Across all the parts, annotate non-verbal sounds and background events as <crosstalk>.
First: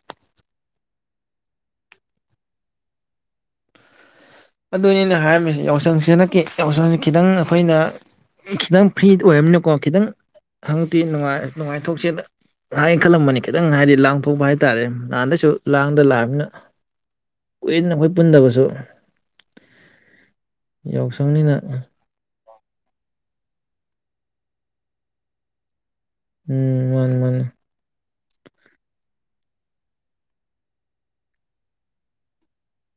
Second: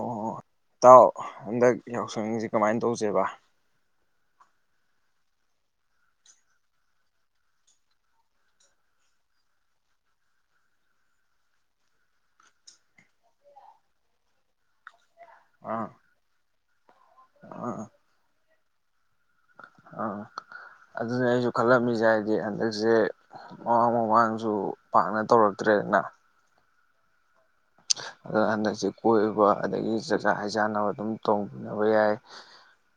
ꯑꯣ ꯏꯇꯥꯎ ꯍꯟꯗꯛ ꯌꯥꯎꯁꯪꯁꯤ ꯀꯃꯥꯏꯅ ꯇꯧꯁꯦꯕꯥ ꯑꯗꯨꯅꯤ ꯑꯩꯅ ꯍꯥꯏꯔꯝꯃꯤꯁꯦ ꯌꯥꯎꯁꯪꯁꯤ ꯍꯟꯗꯛꯀꯤ ꯌꯥꯎꯁꯪꯁꯤ ꯈꯤꯇꯪ ꯑꯩꯈꯣꯏꯅ ꯈꯤꯇꯪ ꯐ꯭ꯔꯤ ꯑꯣꯏꯔꯕꯅꯤꯅꯀꯣ ꯈꯤꯇꯪ ꯍꯟꯇꯛꯇꯤ ꯅꯨꯡꯉꯥꯏꯊꯣꯛꯁꯦ ꯍꯥꯏꯅ ꯈꯜꯂꯝꯕꯅꯤ ꯈꯤꯇꯪ ꯍꯥꯏꯗꯤ ꯂꯥꯡꯊꯣꯛꯄ ꯍꯥꯏ ꯇꯥꯔꯦ ꯅꯍꯥꯟꯗꯩꯁꯨ ꯑꯥ ꯂꯥꯡꯗ ꯂꯥꯛꯑꯕꯅꯤꯅ ꯑꯥ ꯀꯨꯏꯔꯦꯗꯅ ꯑꯩꯈꯣꯏ ꯄꯨꯟꯗꯕꯁꯨ <inaudible> ꯑꯥ ꯑꯗꯨꯅꯤ ꯌꯥꯎꯁꯪꯅꯤꯅ ꯑꯩꯁꯨ ꯈꯜꯂꯝꯃꯤꯁꯦ ꯍꯥꯏꯗꯤ ꯍꯟꯗꯛ ꯁꯦ ꯃꯃꯥꯡ ꯃꯃꯥꯡꯁꯨ ꯄꯥꯛꯅ ꯇꯧꯔꯛꯇ꯭ꯔꯦꯗꯅ ꯎꯝ ꯃꯥꯅꯤ ꯃꯥꯅꯤ ꯑꯗꯨ ꯍꯟꯗꯛꯁꯦ ꯀꯣꯏꯕ ꯑꯗꯒꯤ ꯆꯥꯛꯆꯥ ꯍꯩ ꯆꯥꯅꯕ ꯑꯗꯨꯝ ꯇꯧꯅꯕ ꯌꯥꯏ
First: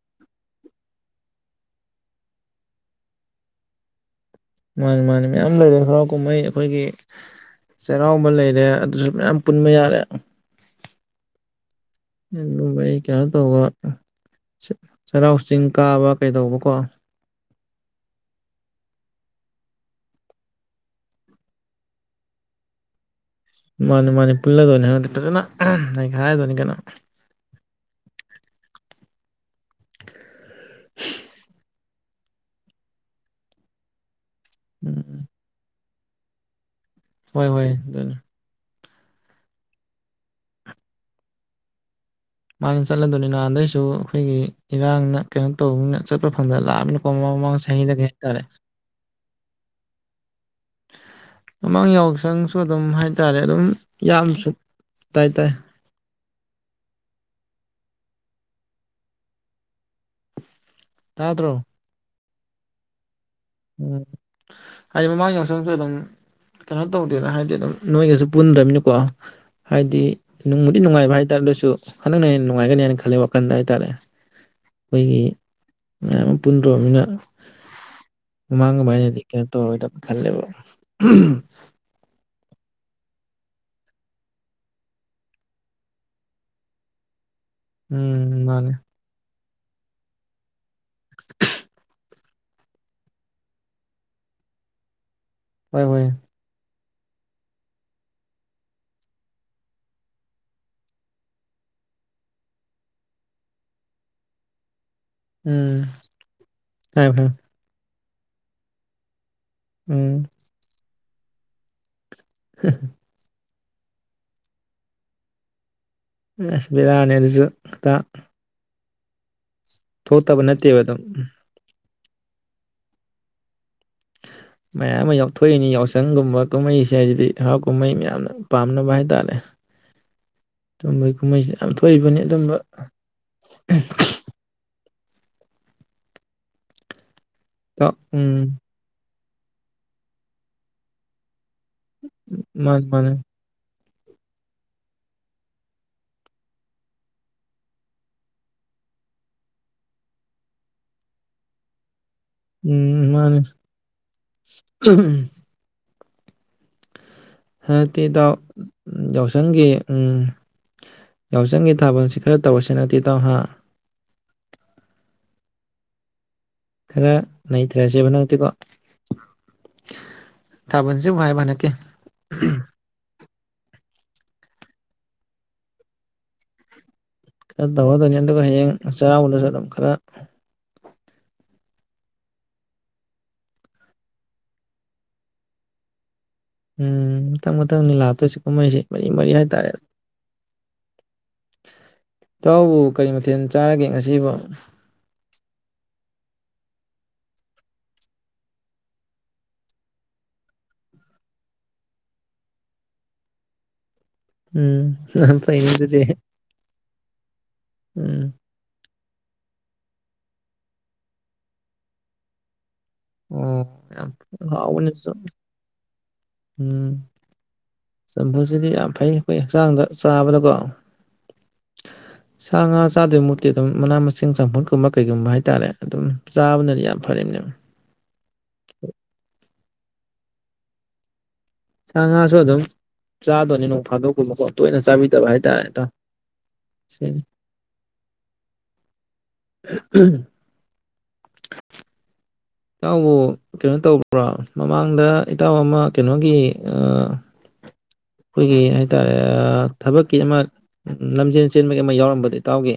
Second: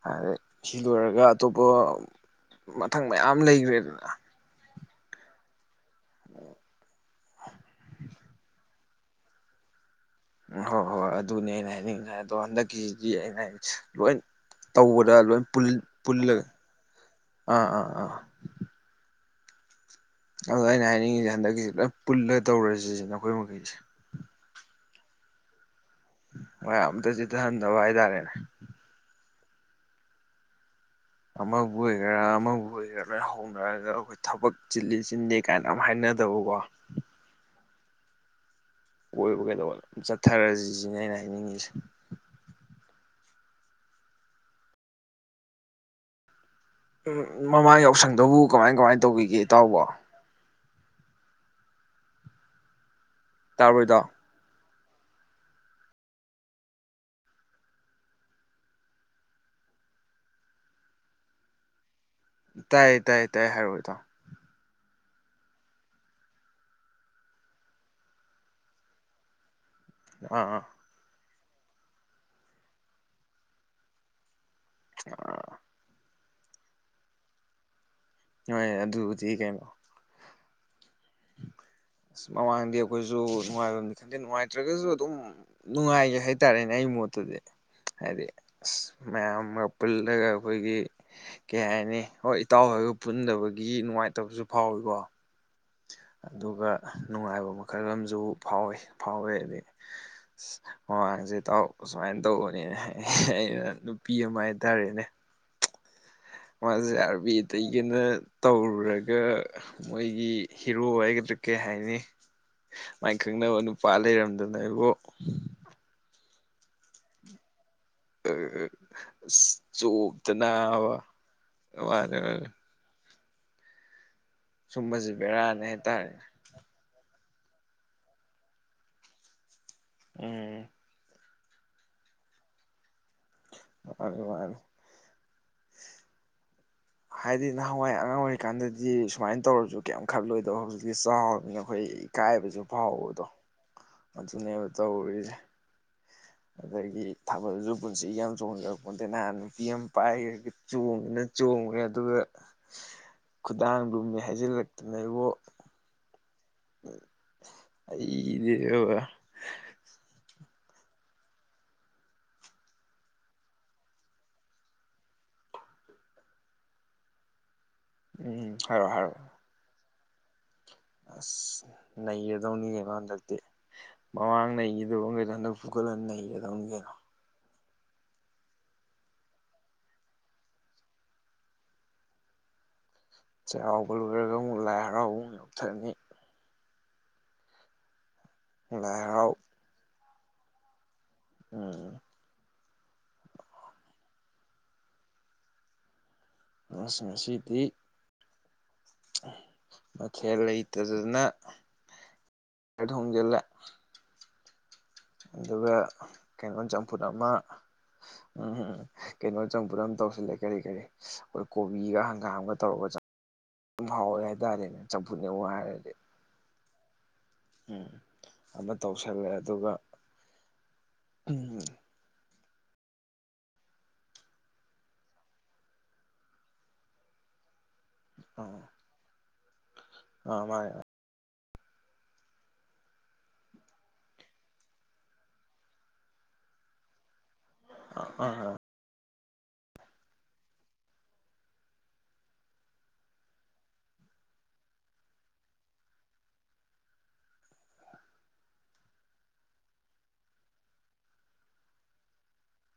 ꯑꯗ ꯁꯤ ꯂꯣꯏꯔꯒ ꯑꯇꯣꯞꯄ ꯃꯊꯪ ꯃꯌꯥꯝ ꯂꯩꯒ꯭ꯔꯦꯗꯅ ꯃꯥꯅꯤ ꯃꯥꯅꯤ ꯃꯌꯥꯝ ꯂꯩꯔꯦ ꯍꯔꯥꯎ ꯀꯨꯝꯍꯩ ꯑꯩꯈꯣꯏꯒꯤ ꯆꯩꯔꯥꯎꯕ ꯂꯩꯔꯦ ꯑꯗꯨꯁꯨ ꯃꯌꯥꯝ ꯄꯨꯟꯕ ꯌꯥꯔꯦ ꯍꯣ ꯍꯣꯏ ꯑꯗꯨꯅꯦ ꯑꯩꯅ ꯍꯥꯏꯅꯤꯡ ꯑꯗꯣ ꯑꯗꯨꯝꯕꯩ ꯍꯟꯗꯛꯀꯤꯁꯤꯗꯤ ꯀꯩꯅꯣ ꯑꯩꯅ ꯇꯧꯕ ꯂꯣꯏ ꯇꯧꯕꯗ ꯆꯩꯔꯥꯎ ꯂꯣꯏ ꯆꯤꯡ ꯀꯥꯕ ꯄꯨꯜꯂꯒ ꯀꯩꯗꯧꯕꯀꯣ ꯑꯥ ꯑꯥ ꯑꯥ ꯑꯗꯣ ꯑꯩꯅ ꯍꯥꯏꯅꯤꯡꯉꯤꯁꯦ ꯍꯟꯗꯛꯀꯤꯁꯤ ꯂꯣꯏ ꯄꯨꯜꯂ ꯇꯧꯔꯁꯤ ꯁꯤꯅꯤ ꯃꯥꯅꯦ ꯃꯥꯅꯦ ꯄꯨꯜꯂꯒꯅꯦ ꯍꯟꯗꯛꯇꯤ ꯐꯖꯅ ꯑꯍꯝ ꯍꯣꯏ ꯑꯝꯇ ꯆꯤꯠꯊꯍꯟꯗꯕ ꯍꯥꯏꯇꯥꯔꯦꯅꯦ ꯑꯃꯕꯨ ꯑꯣꯏꯒꯦꯔꯥ ꯑꯃꯕꯨ ꯑꯣꯏꯒꯦꯔꯥ ꯂꯣꯏ ꯍꯧꯅꯔꯒ ꯑꯩꯈꯣꯏ ꯊꯕꯛ ꯆꯤꯜꯂꯤ ꯎꯝ ꯆꯤꯟꯗꯦ ꯀꯥꯏꯅ ꯍꯥꯏꯅꯗꯕꯀꯣ ꯍꯣꯏ ꯍꯣꯏ ꯑꯗꯨꯅꯦ ꯀꯣꯏꯕ ꯀꯩꯗꯧꯕ ꯑꯗꯨꯝ ꯆꯠꯊꯔꯁꯤ ꯁꯤꯅꯦ ꯑꯩꯅ ꯍꯥꯏꯅꯤꯡꯉꯤꯁꯦ꯫ ꯆꯠꯂꯗꯧꯅꯤ ꯅꯍꯥꯟꯗꯩꯁꯨ ꯑꯩꯈꯣꯏꯒꯤ ꯏꯔꯥꯡꯅ ꯀꯩꯅꯣ ꯇꯧꯕꯅꯤꯅ ꯆꯠꯄ ꯐ ꯎꯝ ꯃꯃꯥꯡ ꯌꯥꯎꯁꯪꯗꯕꯨ ꯀꯃꯥꯏ ꯀꯃꯥꯏ ꯇꯧꯒꯤꯒꯦ ꯏꯇꯥꯎꯕꯣ ꯃꯃꯥꯡ ꯌꯥꯎꯁꯪꯁꯨ ꯑꯗꯨꯝ ꯍꯥꯏ ꯍꯥꯏꯇꯥꯔꯦ ꯑꯗꯨꯝ ꯇꯥꯕ꯭ꯔꯣ ꯏꯇꯥꯎ ꯌꯥꯝꯁꯨ ꯇꯥꯏ ꯇꯥꯏ ꯇꯥꯗ꯭ꯔꯣ ꯇꯥꯏꯌꯦ ꯇꯥꯏꯌꯦ ꯍꯥꯏ ꯍꯥꯏꯔꯣ ꯏꯇꯥꯎ ꯎꯝ ꯍꯥꯏꯗꯤ ꯃꯃꯥꯡ ꯌꯥꯎꯁꯣꯝꯁꯨ ꯑꯗꯨꯝ ꯀꯩꯅꯣ ꯇꯧꯗꯦꯅ ꯍꯥꯏꯗꯤ ꯑꯗꯨꯝ ꯅꯣꯏꯒꯁꯨ ꯄꯨꯟꯗ꯭ꯝꯅꯤꯅ ꯀꯣ ꯍꯥꯏꯗꯤ ꯑꯥ ꯅꯨꯡꯕꯨꯗꯤ ꯅꯨꯡꯉꯥꯏꯕ ꯍꯥꯏ <unintelligible> ꯑꯂꯥꯁꯨ ꯍꯟꯗꯪꯅ ꯍ ꯅꯨꯡꯉꯥꯏꯒꯅꯤ ꯍꯥꯏꯅ ꯈꯜꯂꯤꯦ ꯋꯥꯈꯟꯗ ꯍꯥꯏꯇꯥꯔꯦ ꯑꯩꯈꯣꯏꯒꯤ ꯑꯥ <unintelligible> ꯄꯨꯨꯝꯗꯗꯔꯣ ꯃꯤꯅ ꯍꯣꯏ ꯃꯥꯥꯡꯕꯥꯏꯅꯦꯗꯤ ꯑꯗꯨꯕꯨꯗꯤ ꯀꯩꯅ ꯇꯣ ꯀꯩꯅꯣ ꯐꯂꯦꯕꯣ <unintelligible> ꯑꯁ ꯃꯃꯥꯡꯗꯤ ꯑꯩꯈꯣꯏꯁꯨ ꯅꯨꯡꯉꯥꯏꯐꯝꯅꯤ ꯈꯟꯗꯦ ꯅꯨꯡꯉꯥꯏꯇ꯭ꯔꯒꯁꯨ ꯑꯗꯨꯝ ꯅꯨꯡꯉꯥꯏꯒꯦ ꯍꯥꯏꯇꯥꯔꯦꯅꯦ ꯑꯩꯒꯤ ꯃꯣꯠꯇꯗꯤ ꯑꯗꯤ ꯎꯝ ꯃꯥꯅꯦ ꯃꯌꯥꯝ <unintelligible> ꯄꯨꯂꯒꯥ ꯑꯀꯣꯏꯒꯤ ꯀ ꯍꯥꯏꯅꯤ ꯍ ꯏꯇꯥꯎ ꯍꯥꯏꯔꯒ ꯄꯨꯟꯗꯕꯒꯤ ꯅꯨꯡꯉꯥꯏꯇꯕꯁꯨ ꯐꯥꯎꯋꯤꯀꯣ ꯍꯣꯏ ꯍꯣꯏ ꯑꯗꯨꯒ ꯅꯨꯡꯉꯥꯏꯕ ꯃꯈꯜ ꯑꯃꯁꯨ ꯐꯥꯎꯋꯦ ꯐꯥꯎꯋꯦ ꯑꯗꯒꯤ ꯑ ꯃꯃꯥꯡꯁꯦ ꯇꯥꯎꯔꯛꯄ ꯁꯨꯃꯥꯏꯅ ꯇꯧꯕꯅꯤꯅ ꯑꯩꯅ ꯅꯨꯄꯤ ꯑꯃ ꯍꯥꯏꯇꯥꯔꯦꯅꯦ ꯎꯝ <unintelligible> ꯐꯔꯦ ꯐꯔꯦ <unintelligible> ꯎꯔꯨꯔꯒꯥ ꯎꯝ ꯃꯣꯏꯒꯤ ꯍꯤꯔꯣ ꯔꯨ ꯑꯩꯒꯗꯔꯥ ꯀꯩ ꯍꯥꯏꯅꯤ ꯃꯥꯏ ꯈꯪꯅꯕ <unintelligible> ꯄꯥ ꯂꯩꯔꯝꯗꯅ ꯑꯩꯕꯣ ꯑꯁ ꯕꯤꯔꯅꯤ ꯑꯗꯨꯁꯨ ꯈꯤꯇ ꯎꯝ ꯎꯝ <unintelligible> ꯊꯣꯛꯇꯕ ꯅꯠꯇꯦꯕ ꯑꯗꯨ <unintelligible> ꯃꯌꯥꯝ ꯁꯨꯝꯕꯁꯦ ꯑꯃ ꯕꯦꯔꯥꯅꯦ ꯌꯥꯎꯊꯣꯛꯏꯅꯤ ꯍꯥꯏꯇꯥꯔꯦ ꯌꯥꯎꯁꯪꯒꯨꯝꯕ ꯀꯨꯝꯍꯩꯁꯦ ꯍꯥꯏꯗꯤ ꯍꯔꯥꯎ ꯀꯨꯝꯍꯩ ꯃꯌꯥꯝꯅ ꯄꯥꯝꯅꯕ ꯍꯥꯏꯇꯥꯔꯦ ꯎꯝ ꯀꯨꯝꯍꯩꯁꯤ ꯌꯥꯝ ꯊꯣꯛꯏꯕꯅꯤ ꯑꯗꯨꯝꯕ <unintelligible> ꯍꯥꯏꯗꯤ ꯏꯇꯥꯎ ꯅꯍꯥꯟꯋꯥꯏ ꯑꯉꯥꯡ ꯎꯝ ꯑꯣꯏꯔꯤꯀꯥꯟꯗꯗꯤ ꯁꯨꯃꯥꯏꯅ ꯇꯧꯔꯁꯨ ꯀꯌꯥꯝ ꯈꯜꯂꯣꯏꯗꫭ ꯍꯧꯖꯤꯛꯇꯤ ꯆꯥꯎꯔꯝꯅꯤꯅ ꯑꯩꯈꯣꯏ ꯏꯀꯥꯏꯕꯁꯨ ꯃꯥꯅꯤ ꯃꯥꯅꯤ ꯐꯥꯎꯕꯗꯨ ꯑꯗꯨꯅꯦꯕ ꯇꯧꯔꯤꯁꯦ ꯑꯗꯒꯤ ꯊꯥꯕꯜꯁꯨ ꯄꯨꯟꯁꯤꯒꯤ ꯌꯥꯝ ꯊꯆꯣꯡꯖꯔꯛꯄꯣꯇꯦ ꯅꯍꯥꯟ ꯅꯨꯄꯤ ꯑꯃ ꯄꯥꯏ <unintelligible> ꯆꯣꯡꯉꯦꯅ ꯆꯣꯡꯉꯦ ꯑꯗꯨꯒ ꯎꯝ ꯃꯥꯅꯤ ꯈꯨꯗꯥꯡ ꯂꯨꯝꯃꯤ ꯍꯥꯏꯖꯤꯜꯂꯛꯇꯅ ꯏꯕꯣ <unintelligible> ꯍꯟꯗꯛꯇꯤ ꯏꯇꯥꯎ ꯑꯩꯗꯤꯕ ꯌꯥꯎꯁꯪꯒꯤ ꯎꯝ ꯌꯥꯎꯁꯪꯒꯤ ꯊꯥꯕꯜꯁꯤ ꯈꯔ ꯇꯧꯔꯁꯤꯅ ꯍꯟꯗꯛꯇꯤ ꯏꯇꯥꯎ ꯍꯥ ꯈꯔ ꯅꯩꯊꯔꯁꯦꯕ ꯎꯝ ꯍꯟꯗꯛꯇꯤꯀꯣ ꯍꯥꯏꯔꯛꯑꯣ ꯍꯥꯏꯔꯛꯑꯣ <unintelligible> ꯊꯥꯕꯜꯁꯤꯕꯨ ꯍꯥꯏꯕ ꯍꯟꯗꯛꯀꯤ <unintelligible> ꯃꯃꯥꯡ ꯅꯩꯈꯤꯗꯕ ꯀꯩꯗꯣ ꯍꯟꯗꯛ ꯐꯨꯒꯠꯂ ꯅꯩꯒꯗꯕꯅꯤ ꯀꯩꯅꯣ ꯈꯔ <unintelligible> ꯑꯗꯨꯒ ꯍꯌꯦꯡ ꯆꯩꯔꯥꯎꯕꯗꯁꯨ ꯑꯗꯨꯝ ꯈꯔ ꯆꯩꯔꯥꯎꯕ ꯂꯣꯏꯔꯒ ꯑꯃꯨꯛ ꯂꯥꯏ ꯍꯔꯥꯎꯕ ꯑꯃꯨꯛ <unintelligible> ꯎꯝ ꯃꯊꯪ ꯃꯊꯪꯅꯤ ꯂꯥ ꯀꯨꯝꯍꯩꯁꯤ ꯂꯥꯏ ꯃꯔꯤ ꯃꯔꯤ ꯍꯔꯥꯎ ꯍꯥꯏꯇꯥꯔꯦ ꯎꯝ ꯏꯇꯥꯎꯕꯨ ꯀꯔꯤ ꯃꯊꯦꯜ ꯆꯥꯔꯒꯦ ꯉꯁꯤꯕꯨ ꯑꯁ ꯉꯁꯤꯗꯤ ꯃꯊꯦꯜ ꯂꯩꯇꯗꯅ ꯊꯣꯡꯖꯤꯜꯂꯦ ꯎꯝ ꯐꯩꯌꯦ ꯑꯗꯨꯒ ꯑꯗꯨꯗꯤ ꯀꯩꯅꯣ ꯆꯝꯐꯨꯠ ꯑꯃ ꯎꯝ ꯎꯝꯝ ꯀꯩꯅꯣ ꯆꯝꯐꯨꯠ ꯑꯃ ꯇꯧꯁꯤꯜꯂꯦ ꯀꯔꯤ ꯀꯔꯤ ꯀꯣꯕꯤꯒ ꯍꯪꯒꯥꯝꯒ ꯇꯧꯔꯒ ꯆꯪ <unintelligible> ꯍꯥꯎꯕꯅꯤ ꯆꯝꯐꯨꯠꯅꯦꯕꯨ ꯍꯥꯏꯔꯗꯤ ꯎꯝ ꯎꯝ ꯆꯝꯐꯨꯠꯁꯤꯗꯤ ꯑꯃ ꯌꯥꯝ ꯐꯩ ꯇꯧꯁꯜꯂꯦ ꯑꯈꯣꯏ ꯑꯗꯨꯒ ꯍꯛꯆꯥꯡꯗ ꯆꯥꯕꯗꯀꯣ ꯁꯥ ꯉꯥ ꯆꯥꯗꯣꯏꯃꯨꯛꯇꯤ ꯑꯗꯨꯝ ꯃꯅꯥ ꯃꯁꯤꯡ ꯆꯝꯐꯨꯠꯀꯨꯝꯕ ꯀꯩꯒꯨꯝꯕ ꯍꯥꯏ ꯇꯥꯔꯦ ꯑꯗꯨꯝ ꯆꯥꯕꯅꯗꯤ ꯌꯥꯝ ꯐꯔꯤꯅꯦ <unintelligible> ꯑ ꯃꯥ <unintelligible> ꯁꯥ ꯉꯥꯁꯨ ꯑꯗꯨꯝ ꯆꯥꯗꯣꯅꯤ ꯅꯣꯡ ꯐꯥꯗꯣꯛꯀꯨꯝꯕꯀꯣ ꯇꯣꯏꯅ ꯆꯥꯕꯤꯗꯕ ꯍꯥꯏꯇꯥꯔꯦ <unintelligible> <unintelligible> <unintelligible> ꯏꯇꯥꯎꯕꯨ ꯀꯩꯅꯣ ꯇꯧ꯭ꯔꯥ ꯃꯃꯥꯡꯗ ꯏꯇꯥꯎ ꯑꯃ ꯀꯩꯅꯣꯒꯤ ꯑ ꯑꯈꯣꯏꯒꯤ ꯍꯥꯏꯇꯥꯔꯦ ꯊꯕꯛꯀꯤ ꯑꯃ ꯂꯝꯖꯦꯟ ꯆꯦꯟꯕꯒꯤ ꯑꯃ ꯌꯥꯎꯔꯝꯕꯗꯣ ꯏꯇꯥꯎꯒꯤ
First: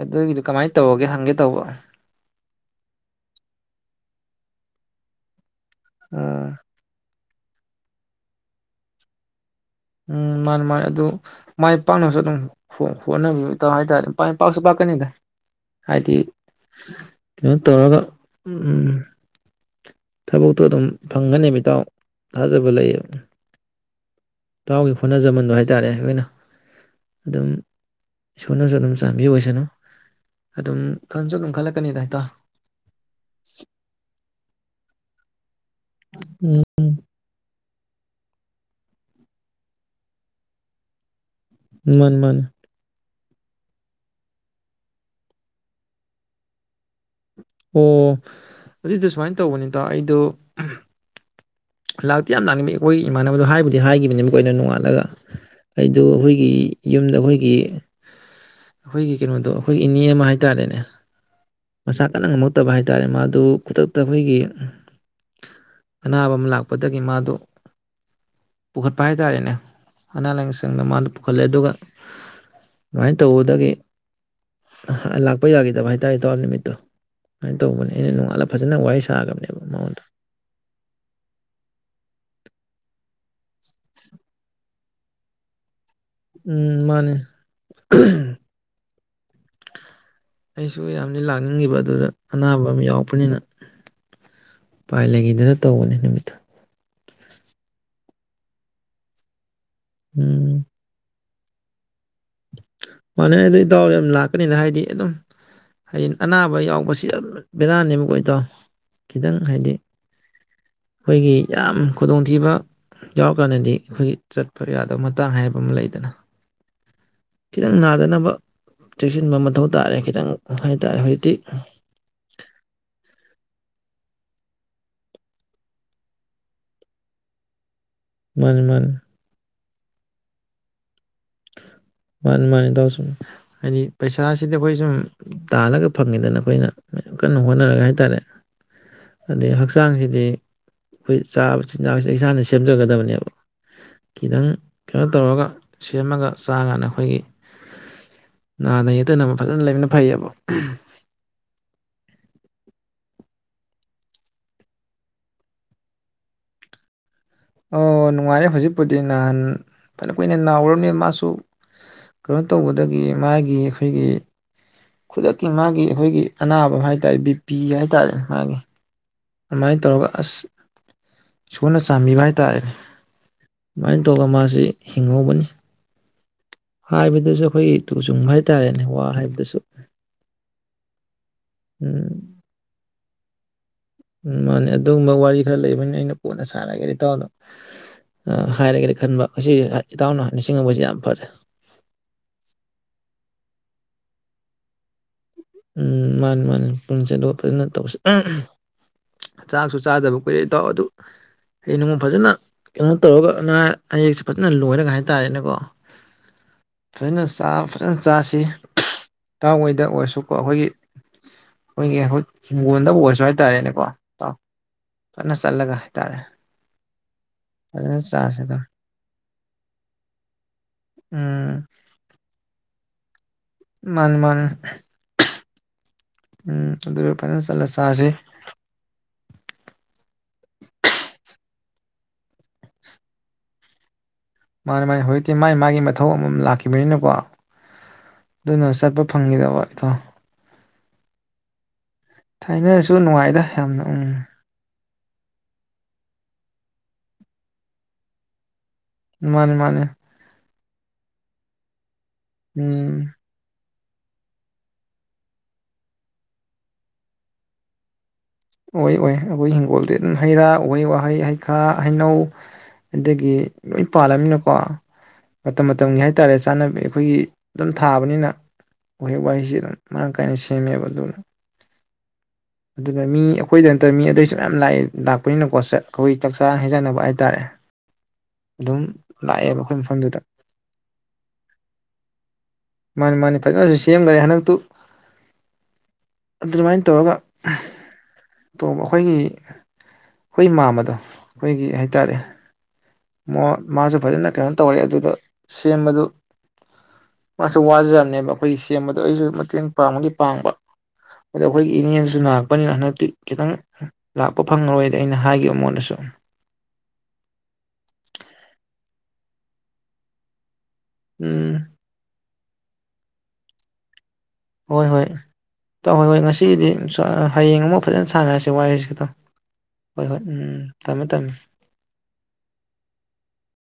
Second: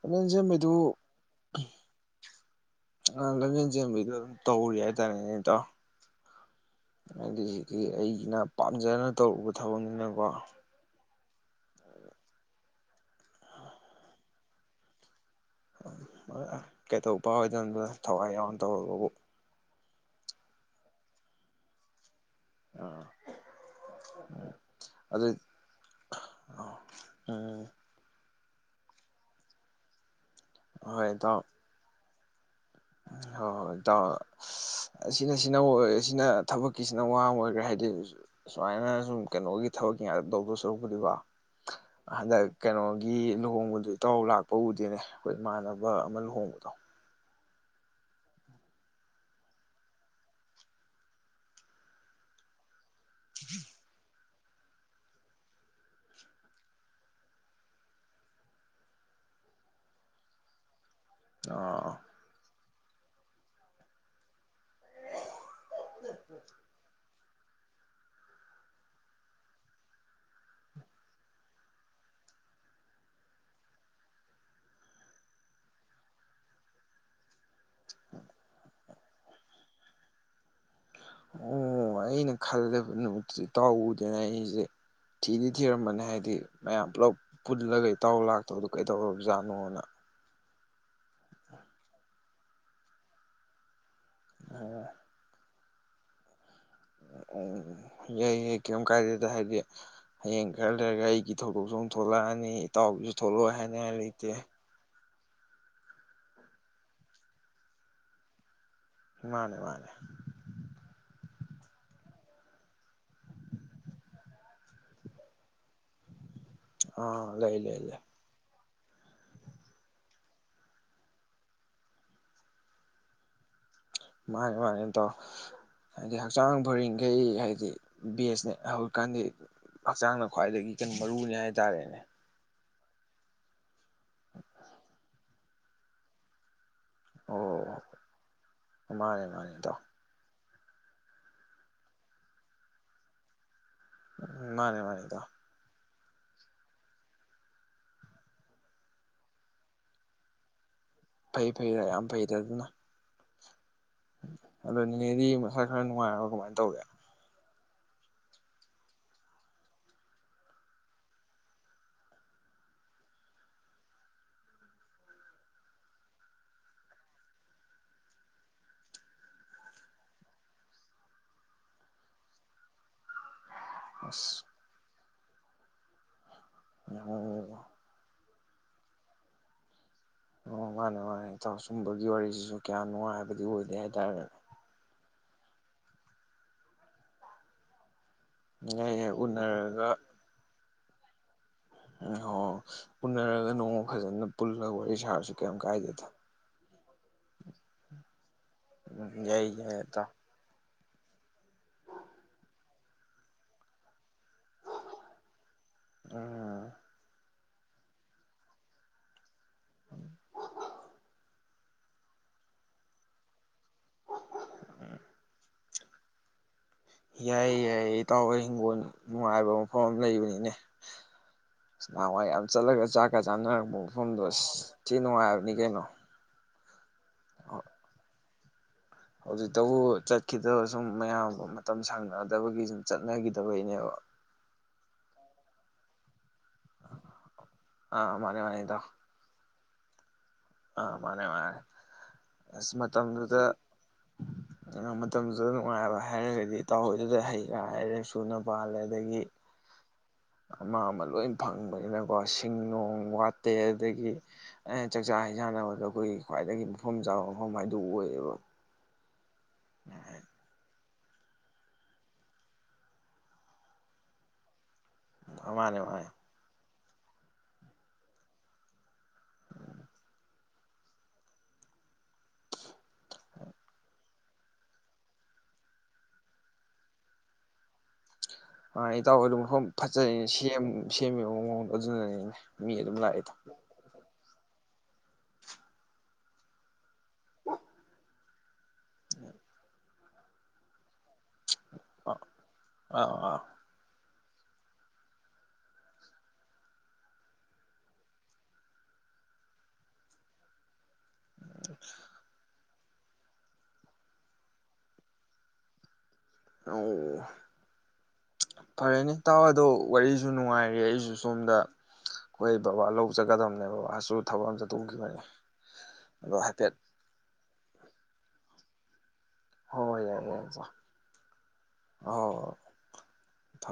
ꯂꯝꯖꯦꯟ ꯆꯦꯟꯕꯩꯗꯨ ꯀꯃꯥꯏꯅ ꯇꯧꯔꯒꯦ ꯍꯪꯒꯦ ꯇꯧꯕ ꯑ ꯂꯝꯖꯦꯟ ꯆꯦꯟꯕꯩꯗꯨ ꯇꯧꯔꯤ ꯍꯥꯏꯇꯥꯔꯦꯅꯦ ꯏꯇꯥꯎ ꯎꯝ ꯍꯥꯏꯗꯤ <unintelligible> ꯑꯩꯅ ꯄꯥꯝꯖꯅ ꯇꯧꯔꯨꯕ ꯊꯕꯛꯅꯤꯅꯀꯣ ꯎꯝ ꯃꯥꯅꯦ ꯃꯥꯅꯦ ꯑꯗꯨ꯫ ꯃꯥꯏ ꯄꯥꯛꯅꯕꯁꯨ ꯑꯗꯨꯝ ꯍꯣꯠꯅꯕꯤꯌꯨ ꯢꯇꯥꯎ ꯍꯥꯏꯇꯥꯔꯦ ꯃꯥꯏ ꯄꯥꯛꯁꯨ ꯄꯥꯛꯀꯅꯤꯗ꯫ ꯍꯥꯏꯗꯤ ꯀꯩꯗꯧꯕ ꯀꯩꯅꯣ ꯄꯥꯗ ꯇꯧꯔꯒ ꯊꯋꯥꯏ ꯌꯥꯎꯅ ꯎꯝ ꯇꯧꯔꯒꯕꯨ꯫ ꯊꯕꯛꯇꯣ ꯑꯗꯨꯝ ꯐꯪꯒꯅꯦ ꯏꯇꯥꯎ꯫ ꯊꯥꯖꯕ ꯑꯥ ꯂꯩꯌꯦꯕ ꯏꯇꯥꯎꯒꯤ ꯑꯗꯨ ꯍꯣꯠꯅꯖꯃꯟꯗꯣ ꯍꯥꯏꯇꯥꯔꯦ ꯂꯣꯏꯅ꯫ ꯎꯝ ꯏꯁꯣꯔꯅꯁꯨ ꯑꯗꯨꯝ ꯆꯥꯟꯕꯤ ꯑꯣꯏꯁꯅꯨ꯫ ꯑꯗꯨꯝ ꯈꯟꯁꯨ ꯑꯗꯨꯝ ꯈꯜꯂꯛꯀꯅꯤꯗ ꯏꯇꯥꯎ꯫ ꯍꯣ ꯍꯣꯏ ꯏꯇꯥꯎ꯫ <unintelligible> ꯑꯁꯤꯅ ꯁꯤ ꯅꯪꯑꯣꯏ ꯁꯤꯅ ꯎꯝ ꯊꯕꯛꯀꯤꯁꯤꯅ ꯋꯥꯃ ꯑꯣꯏꯈ꯭ꯔꯦ ꯍꯥꯏꯗꯤ ꯁꯨꯃꯥꯏꯅ ꯁꯨꯝ ꯀꯩꯅꯣꯒꯤ ꯊꯕꯛ ꯇꯧꯗꯧ ꯁꯔꯨꯛꯄꯨꯗꯤꯀꯣ ꯃꯥꯅꯤ ꯃꯥꯅꯤ ꯍꯟꯗꯛ ꯀꯩꯅꯣ ꯒꯤ ꯂꯨꯍꯣꯡꯕꯗꯨ ꯏꯇꯥꯎ ꯂꯥꯛꯄ ꯎꯗꯦꯅꯦ ꯑꯩꯈꯣꯏ ꯏꯃꯥꯟꯅꯕ ꯑꯃ ꯂꯨꯍꯣꯡꯕꯗꯣ꯫ ꯑꯣ ꯑꯗꯨꯏꯗꯣ ꯁꯨꯃꯥꯏꯅ ꯇꯧꯕꯅꯤꯗ ꯑꯩꯗꯣ ꯂꯥꯛꯇꯤ ꯌꯥꯝ ꯂꯥꯛꯅꯤꯡ ꯍꯣꯏ ꯏꯃꯥꯟꯅꯕꯗꯣ ꯍꯥꯏꯕꯕꯨꯗꯤ ꯍꯥꯏꯒꯤꯕꯅꯦ ꯃꯣꯏꯅ ꯅꯣꯡꯉꯥꯜꯂꯒ ꯑꯩꯗꯣ ꯑꯩꯈꯣꯏꯒꯤ ꯌꯨꯝꯗ ꯑꯩꯈꯣꯏꯒꯤ ꯑꯩꯈꯣꯏꯒꯤ ꯀꯩꯅꯣꯗꯣ ꯑꯩꯈꯣꯏꯒꯤ ꯏꯅꯦ ꯑꯃ ꯍꯥꯏꯇꯥꯔꯦꯅꯦ꯫ ꯑꯥ ꯃꯁꯥ ꯀꯟꯅ ꯉꯝꯍꯧ ꯐꯠꯇꯕ ꯍꯥꯏꯇꯥꯔꯦ ꯃꯥꯗꯨ ꯈꯨꯗꯛꯇ ꯑꯩꯈꯣꯏꯒꯤ ꯑꯅꯥꯕ ꯑꯃ ꯂꯥꯛ ꯄꯗꯒꯤ ꯃꯥꯗꯣ ꯄꯨꯈꯠꯄ ꯍꯥꯏꯇꯥꯔꯦꯅꯦ ꯑꯅꯥ ꯂꯥꯏꯌꯦꯡ ꯁꯪꯗ ꯃꯥꯗ ꯄꯨꯈꯠꯂꯦ ꯑꯗꯨꯒ ꯑꯗꯨꯃꯥꯏꯅ ꯇꯧꯕꯗꯒꯤ ꯂꯥꯛꯄ ꯌꯥꯈꯤꯗꯕ ꯍꯥꯏꯇꯥꯔꯦ ꯏꯇꯥꯎ ꯅꯨꯃꯤꯠꯇꯣ꯫ ꯑꯃꯥꯏꯅ ꯇꯧꯕꯅꯦ ꯑꯩꯅ ꯅꯣꯡꯉꯥꯜꯂꯒ ꯐꯖꯅ ꯋꯥꯔꯤ ꯁ ꯊꯥꯒꯕꯅꯦ ꯃꯣꯟꯗ꯫ ꯑꯣ ꯑꯩꯅ ꯈꯜꯂꯦꯕ ꯅꯨꯃꯤꯠꯇꯣ ꯏꯇꯥꯎ ꯎꯗꯦꯅ ꯑꯩꯁꯦ ꯊꯤꯗꯤ ꯊꯤꯔꯝꯕꯅꯦ꯫ ꯍꯥꯏꯗꯤ ꯎꯝ ꯃꯌꯥꯝ ꯃꯥꯅꯦ ꯄꯨꯂꯞ ꯄꯨꯜꯂꯒ ꯏꯇꯥꯎ ꯂꯥꯛꯇꯕꯗꯣ ꯀꯩ <unintelligible> ꯑꯩꯁꯨ ꯌꯥꯝꯅ ꯂꯥꯛꯅꯤꯡꯉꯤꯕ ꯑꯗꯨꯗ ꯑꯅꯥꯕ ꯑꯃ ꯌꯥꯎꯔꯛꯄꯅꯤꯅ꯫ ꯑꯣ ꯎꯄꯥꯏ ꯂꯩꯈꯤꯗꯅ ꯇꯧꯕꯅꯦ ꯅꯨꯃꯤꯠꯇꯣ꯫ ꯎꯝ ꯌꯥꯏ ꯌꯥꯏ ꯀꯩꯝ ꯀꯥꯏꯗꯦꯗ ꯍꯥꯏꯗꯤ ꯍꯌꯦꯡ ꯎꯝ ꯈꯔ ꯂꯩꯔꯒ ꯑꯩꯒꯤ ꯊꯧꯗꯣꯛꯆ ꯊꯣꯛꯂꯛꯑꯅꯤ ꯏꯇꯥꯎꯕꯤꯁꯨ ꯃꯥꯅꯦ ꯊꯣꯛꯂꯛꯑꯣꯏ ꯑꯗꯨ ꯏꯇꯥꯎ ꯍꯥꯏꯅꯤꯡꯉꯥꯏ ꯌꯥꯝ ꯂꯩꯇꯦ꯫ ꯂꯥꯛꯀꯅꯤꯗ ꯍꯥꯏꯗꯤ ꯑꯗꯨꯝ ꯍꯌꯦꯡ ꯑꯅꯥꯕ ꯌꯥꯎꯕꯁꯦ ꯕꯦꯔꯥꯅꯦꯕ ꯏꯇꯥꯎ꯫ ꯈꯤꯇꯪ ꯃꯥꯅꯦ ꯍꯥꯏꯗꯤ ꯃꯥꯅꯦ ꯑꯩꯈꯣꯏꯒꯤ ꯌꯥꯝ ꯈꯨꯗꯣꯡꯊꯤꯕ ꯌꯥꯎꯔꯀꯥꯟꯗꯗꯤ ꯑꯩꯈꯣꯏꯒꯤ ꯆꯠꯄ ꯌꯥꯗꯕ ꯃꯇꯥꯡ ꯍꯥꯏꯕ ꯑꯃ ꯂꯩꯗꯅ ꯑꯥ ꯂꯩ ꯈꯤꯇꯪ ꯂꯩ ꯂꯩ ꯅꯥꯗꯅꯕ ꯆꯦꯛꯁꯤꯟꯕ ꯃꯊꯧ ꯇꯥꯔꯦ ꯈꯤꯇꯪ ꯍꯥꯏꯇꯥꯔꯦ ꯍꯧꯖꯤꯛꯇꯤ ꯃꯥꯅꯦ ꯃꯥꯅꯦ ꯇꯥꯎ ꯍꯥꯏꯗꯤ ꯍꯛꯆꯥꯡ ꯐꯔꯤꯡꯈꯩ ꯍꯥꯏꯗꯤ ꯕꯦꯁꯅꯦ ꯃꯥꯅꯤ ꯃꯥꯅꯤ <unintelligible> ꯍꯛꯆꯥꯡꯅ ꯈ꯭ꯋꯥꯏꯗꯒꯤ ꯀꯩꯅꯣ ꯃꯔꯨꯅꯤ ꯍꯥꯏꯇꯥꯔꯦꯅꯦ ꯃꯥꯅꯤ ꯃꯥꯅꯤ ꯏꯇꯥꯎ ꯁꯨꯝ ꯍꯥꯏꯗꯤ ꯄꯩꯁꯥꯁꯤꯗꯤ ꯑꯩꯈꯣꯏ ꯁꯨꯝ ꯇꯥꯜꯂꯒ ꯐꯪꯉꯤꯗꯅ ꯑꯩꯈꯣꯏꯅ ꯀꯟꯅ ꯑꯣ ꯍꯣꯠꯅꯔꯒ ꯍꯥꯏꯇꯥꯔꯦ ꯃꯥꯅꯦ ꯃꯥꯅꯦ ꯑꯗꯩ ꯏꯇꯥꯎ ꯍꯛꯆꯥꯡꯁꯤꯗꯤ ꯑꯩꯈꯣꯏ ꯆꯥꯕ ꯆꯤꯟꯖꯥꯛꯁꯦ ꯏꯁꯥꯅ ꯁꯦꯝꯖꯒꯗꯕꯅꯦꯕ ꯈꯤꯇꯪ ꯃꯥꯅꯦ ꯃꯥꯅꯦ ꯀꯩꯅꯣ ꯏꯇꯥꯎ ꯇꯧꯔꯒ ꯁꯦꯝꯃꯒ ꯆꯥꯉꯥꯅ ꯑꯩꯈꯣꯏꯒꯤ ꯅꯥꯗ ꯌꯦꯛꯇꯅꯕ ꯐꯖꯅ ꯂꯩꯕꯅ ꯐꯩꯌꯦꯕ ꯐꯩ ꯐꯩꯔ ꯌꯥꯝ ꯐꯩꯗ ꯑꯗꯨꯅ ꯑꯗꯣ ꯅꯤꯅꯦꯗꯤ ꯃꯁꯥ ꯈꯔ ꯅꯨꯡꯉꯥꯏꯔꯕ ꯀꯃꯥꯏꯅ ꯇꯧꯔꯒꯦ ꯑꯣ ꯅꯨꯡꯉꯥꯏꯔꯦ ꯍꯧꯖꯤꯛꯄꯨꯗꯤ ꯅꯍꯥꯟ ꯐꯅ ꯀꯨꯏꯅ ꯅꯥꯎꯔꯝꯅꯦ ꯃꯥꯁꯨ ꯀꯩꯅꯣ ꯇꯧꯕꯗꯒꯤ ꯃꯥꯒꯤ ꯑꯩꯈꯣꯏꯒꯤ ꯈꯨꯗꯛꯀꯤ ꯃꯥꯒꯤ ꯑꯩꯈꯣꯏꯒꯤ ꯑꯅꯥꯕ ꯍꯥꯏ ꯇꯥꯔꯦ ꯕꯤꯄꯤ ꯍꯥꯏ ꯇꯥꯔꯦ ꯃꯥꯒꯤ ꯑꯗꯨꯃꯥꯏꯅ ꯇꯧꯔꯒ ꯑꯁ ꯏꯁꯣꯟꯅ ꯆꯥꯟꯕꯤꯕ ꯍꯥꯏꯇꯥꯥꯔꯦ ꯁꯨꯃꯥꯏ ꯇꯧꯔꯒ ꯑꯁ ꯃꯥꯁꯤ ꯍꯤꯡꯍꯧꯕꯅꯤ ꯍꯥꯏꯕꯗꯁꯨ ꯑꯩꯈꯣꯏꯒꯤ ꯇꯨꯆꯨꯡꯕ ꯍꯥꯏꯇꯥꯔꯦꯅꯦ ꯋꯥ ꯍꯥꯏꯕꯁꯨ ꯑꯣ ꯃꯥꯅꯦ ꯃꯥꯅꯦ ꯏꯇꯥꯎ ꯁꯨꯝꯕꯒꯤ ꯋꯥꯔꯤꯁꯤꯁꯨ ꯀꯌꯥ ꯅꯨꯡꯉꯥꯏ ꯑꯗꯨ ꯑꯣꯏꯕ ꯌꯥꯏ ꯎꯝ ꯃꯥꯅꯦ ꯑꯗꯨꯝꯕ ꯋꯥꯔꯤ ꯈ ꯂꯩꯩꯕꯅꯦ ꯑꯩꯅ ꯀꯣꯟꯅ ꯁꯔꯒꯦꯅ ꯏꯇꯥꯎꯗ ꯍꯥꯏꯔꯒꯗꯤ ꯍꯦꯛ ꯍꯦꯛ ꯈꯟꯕ ꯑꯁꯤ ꯎꯅꯔꯒ ꯏꯇꯥꯎꯅ ꯅꯤꯡꯁꯤꯡꯉꯝꯕꯁꯤ ꯌꯥꯝ ꯐꯔꯦ ꯑꯣ ꯎꯅꯔꯒ ꯅꯣꯡꯃ ꯐꯖꯅ ꯄꯨꯜꯂꯒ ꯋꯥꯔꯤ ꯁꯥꯁꯤ ꯎꯝ ꯃꯥꯅꯤ ꯃꯥꯅꯤ ꯄꯨꯡꯁꯦꯗꯣ ꯐꯖꯅ ꯇꯧꯁꯤ ꯎꯝ ꯌꯥꯏ ꯌꯥꯏ ꯆꯥꯛꯁꯨ ꯏꯇꯥꯎ ꯆꯥꯗꯕ ꯀꯨꯏꯔꯦ ꯏꯇꯥꯎ ꯑꯗꯨ ꯍꯌꯦꯡ ꯅꯉꯣꯟ ꯐꯖꯅ ꯀꯩꯅꯣ ꯇꯧꯔꯒ ꯑꯅꯥ ꯑꯌꯦꯛꯁꯦ ꯐꯖꯅ ꯂꯣꯏꯔꯒ ꯍꯥꯏꯇꯥꯔꯦꯅꯦꯀꯣ ꯎꯝ ꯐꯖꯅ ꯆꯥꯛ ꯑꯝ ꯐꯖꯅ ꯆꯥꯁꯤ ꯏꯇꯥꯎ ꯍꯣꯏꯗ ꯑꯣꯏꯁꯨ ꯀꯣ ꯑꯩꯈꯣꯏꯒꯤ ꯑꯩꯈꯣꯏꯒꯤ ꯍꯨꯠ ꯍꯤꯡꯒꯣꯟꯗꯕꯨ ꯑꯣꯏꯔꯁꯨ ꯍꯥꯏꯇꯥꯔꯦꯅꯦꯀꯣꯥ ꯐꯅ ꯆꯠꯂꯒ ꯍꯥꯏ ꯇꯥꯔꯦ ꯌꯥꯏ ꯌꯥꯏ ꯏꯇꯥꯎ ꯍꯣꯏ ꯍꯤꯡꯒꯣꯟ ꯅꯨꯡꯉꯥꯏꯕ ꯃꯐꯝ ꯑꯃ ꯂꯩꯕꯅꯤꯅꯦ ꯎꯝ ꯅꯍꯥꯟꯋꯥꯏ ꯌꯥꯝ ꯆꯠꯂꯒ ꯆꯥꯛꯀ ꯆꯥꯅꯔꯛꯄ ꯃꯥꯅꯤ ꯃꯐꯝꯗꯣ ꯃꯥꯅꯤ ꯊꯤ ꯅꯨꯡꯉꯥꯏꯔꯕꯅꯤ ꯀꯩꯅꯣ ꯑ <unintelligible> ꯑꯗꯨꯒ ꯐꯖꯅ ꯆꯠꯂ ꯆꯁꯤ ꯍꯧꯖꯤꯛꯇꯕꯨ ꯆꯠꯈꯤꯗꯕ ꯁꯨꯝ ꯃꯌꯥꯝ ꯃꯇꯝ ꯁꯥꯡꯅꯗꯕꯒꯤ ꯁꯨꯝ ꯆꯠꯅꯈꯤꯗꯕꯒꯤꯅꯦꯕ ꯃꯥ ꯃꯥꯥꯏ ꯍꯧꯖꯤꯛꯇꯤ ꯃꯥꯥꯏ ꯃꯥꯒꯤ ꯃꯊꯧ ꯂꯥꯛꯈꯤꯕꯅꯤꯅꯀꯣ ꯑꯥ ꯃꯥꯅꯦ ꯑꯗꯨꯅ ꯆꯠꯄ ꯐꯪꯈꯤꯗꯕ ꯏꯠꯇ <unintelligible> ꯑ ꯃꯥꯅꯦ ꯃꯥꯅꯦ ꯑꯁ ꯊꯥꯏꯅꯁꯨ ꯅꯨꯡꯉꯥꯏꯗ ꯃꯇꯝꯗꯨꯗ ꯌꯥꯝꯅ ꯎꯝ ꯃꯇꯝꯗꯨꯗ ꯅꯨꯡꯉꯥꯏꯕ ꯍꯥꯏꯔꯒꯗꯤ ꯇꯥꯎꯍꯣꯏꯗꯨꯗ ꯍꯩ ꯀꯥꯏꯔꯦ ꯁꯨꯅ ꯄꯥꯜꯂꯦ ꯑꯗꯒꯤ ꯃꯥꯅꯤ ꯃꯥꯅꯤ ꯑꯃ ꯑꯃ ꯂꯣꯏ ꯐꯪꯕꯅꯤꯅ ꯀꯣ ꯁꯤꯡ ꯅꯨꯡ ꯎꯝ ꯋꯥꯇꯦ <unintelligible> ꯏꯥ ꯍꯟꯖꯥꯟꯅꯕꯗ ꯑꯩꯈꯣꯏꯒꯤ ꯈ꯭ꯋꯥꯏꯗꯒꯤ ꯃꯐꯝ ꯆꯥꯕ ꯃꯐꯝ ꯍꯥꯏꯗꯨ ꯑꯣꯏꯌꯦꯕ ꯑꯣꯏ ꯑꯣꯏ ꯑꯩꯈꯣꯏ ꯍꯤꯡꯒꯣꯜꯗꯤ ꯑꯗꯨꯝ ꯍꯩ ꯔꯥ ꯎꯍꯩ ꯋꯥꯍꯩ ꯍꯩ ꯍꯩꯈꯥ ꯍꯩꯅꯧ ꯑꯗꯒꯤ ꯂꯣꯏ ꯄꯥꯜꯂꯃꯤꯅꯀꯣ ꯃꯇꯝ ꯃꯥꯅꯦ ꯃꯇꯝꯒꯤ ꯃꯥꯅꯦ ꯍꯥꯏꯇꯥꯔꯦ ꯆꯥꯅꯕꯤ ꯑꯩꯈꯣꯏꯒꯤ ꯑꯗꯨꯝ ꯊꯥꯕꯅꯤꯅ ꯎꯍꯦꯛ ꯋꯥꯍꯩꯁꯤ ꯑꯗꯨꯝ ꯃꯔꯥꯡ ꯀꯥꯏꯅ ꯁꯦꯝꯃꯦꯕ ꯑꯗꯨꯅ ꯑꯗꯨꯅ ꯃꯤ ꯑꯩꯈꯣꯏꯗ ꯅꯠꯇꯅ ꯃꯤ ꯑꯗꯨꯏꯁꯨ ꯃꯌꯥꯝ ꯂꯥꯛꯑꯦ ꯂꯥꯛꯄꯅꯤꯅꯀꯣ ꯑꯩꯈꯣꯏ ꯆꯥꯛꯆꯥꯥ ꯍꯩꯖꯅꯕ ꯍꯥꯏꯇꯥꯔꯦ ꯑꯗꯨꯝ ꯏꯇꯥꯎ ꯑꯗꯨꯝ ꯁ ꯂꯥꯛꯑꯦꯕ ꯑꯩꯈꯣꯏ ꯐꯖꯔꯤ ꯃꯐꯝꯗꯨꯗ ꯁꯦꯝꯃꯤꯕ ꯃꯑꯣꯡꯗꯣ ꯑꯗꯨꯗꯅꯦꯅꯦ ꯃꯤ ꯑꯗꯨꯝ ꯂꯥꯛꯑꯗꯨ ꯑꯗꯨ ꯑꯗꯨꯃꯥꯏꯅ ꯇꯧꯔꯒ ꯇꯣꯝ ꯑꯩꯈꯣꯏꯒꯤ ꯑꯩꯈꯣꯏꯒꯤ ꯃꯃꯥꯗꯣ ꯑꯩꯈꯣꯏꯒꯤ ꯍꯥꯏꯇꯥꯔꯦ ꯑꯥ ꯑꯥ ꯑꯥ ꯃ ꯃꯥꯁꯨ ꯐꯖꯅ ꯀꯩꯅꯣ ꯇꯧꯔꯦ ꯑꯗꯨꯗ ꯁꯦꯝꯕꯗꯨ ꯃꯥꯁꯨ ꯋꯥꯖꯔꯝꯅꯦꯕ ꯑꯩꯈꯣꯏꯒꯤ ꯁꯦꯝꯕꯗꯣ ꯑꯩꯁꯨ ꯃꯇꯦꯡ ꯄꯥꯡꯕꯒꯤ ꯄꯥꯡꯕ ꯑꯗꯣ ꯑꯩꯈꯣꯏꯒꯤ ꯏꯅꯦꯅꯁꯨ ꯂꯥꯛꯄꯅꯤꯅ ꯍ ꯃꯇꯛ ꯈꯤꯇꯪ ꯂꯥꯛꯄ ꯐꯪꯉꯔꯣꯏꯗꯤ ꯑꯩꯅ ꯍꯥꯏꯈꯤꯕ ꯃꯉꯣꯟꯗꯁꯨ ꯑ <unintelligible> ꯐꯔꯦꯅꯦ ꯇꯥꯎ ꯑꯗꯣ ꯋꯥꯔꯤꯁꯨ ꯅꯨꯡꯉꯥꯏꯔꯤ ꯑꯣꯏ ꯑꯩꯁꯨ ꯁꯣꯝꯗ ꯎꯝ ꯑꯩꯈꯣꯏ ꯕꯕꯥ ꯂꯧ ꯖꯒꯗꯕꯅꯦꯕ ꯕꯕꯥꯁꯨ ꯊꯕꯛ ꯑꯃ ꯍꯣꯏ ꯍꯣꯏ ꯆꯠꯊꯣꯛꯈꯤꯕꯅꯦ ꯇ ꯍꯣꯏ ꯍꯣꯏ ꯑꯗꯣ ꯉꯁꯤꯒꯤꯗꯤ ꯍꯥꯏꯐꯦꯠ ꯍꯌꯦꯡ ꯑꯃꯨꯛ ꯐꯖꯅ ꯁꯥꯟꯅꯔꯁꯤ ꯋꯥꯔꯤꯍꯁꯤ ꯍꯣꯏ ꯍꯣꯏ ꯌꯥꯏ ꯌꯥꯏ <inaudible> ꯐꯔꯦ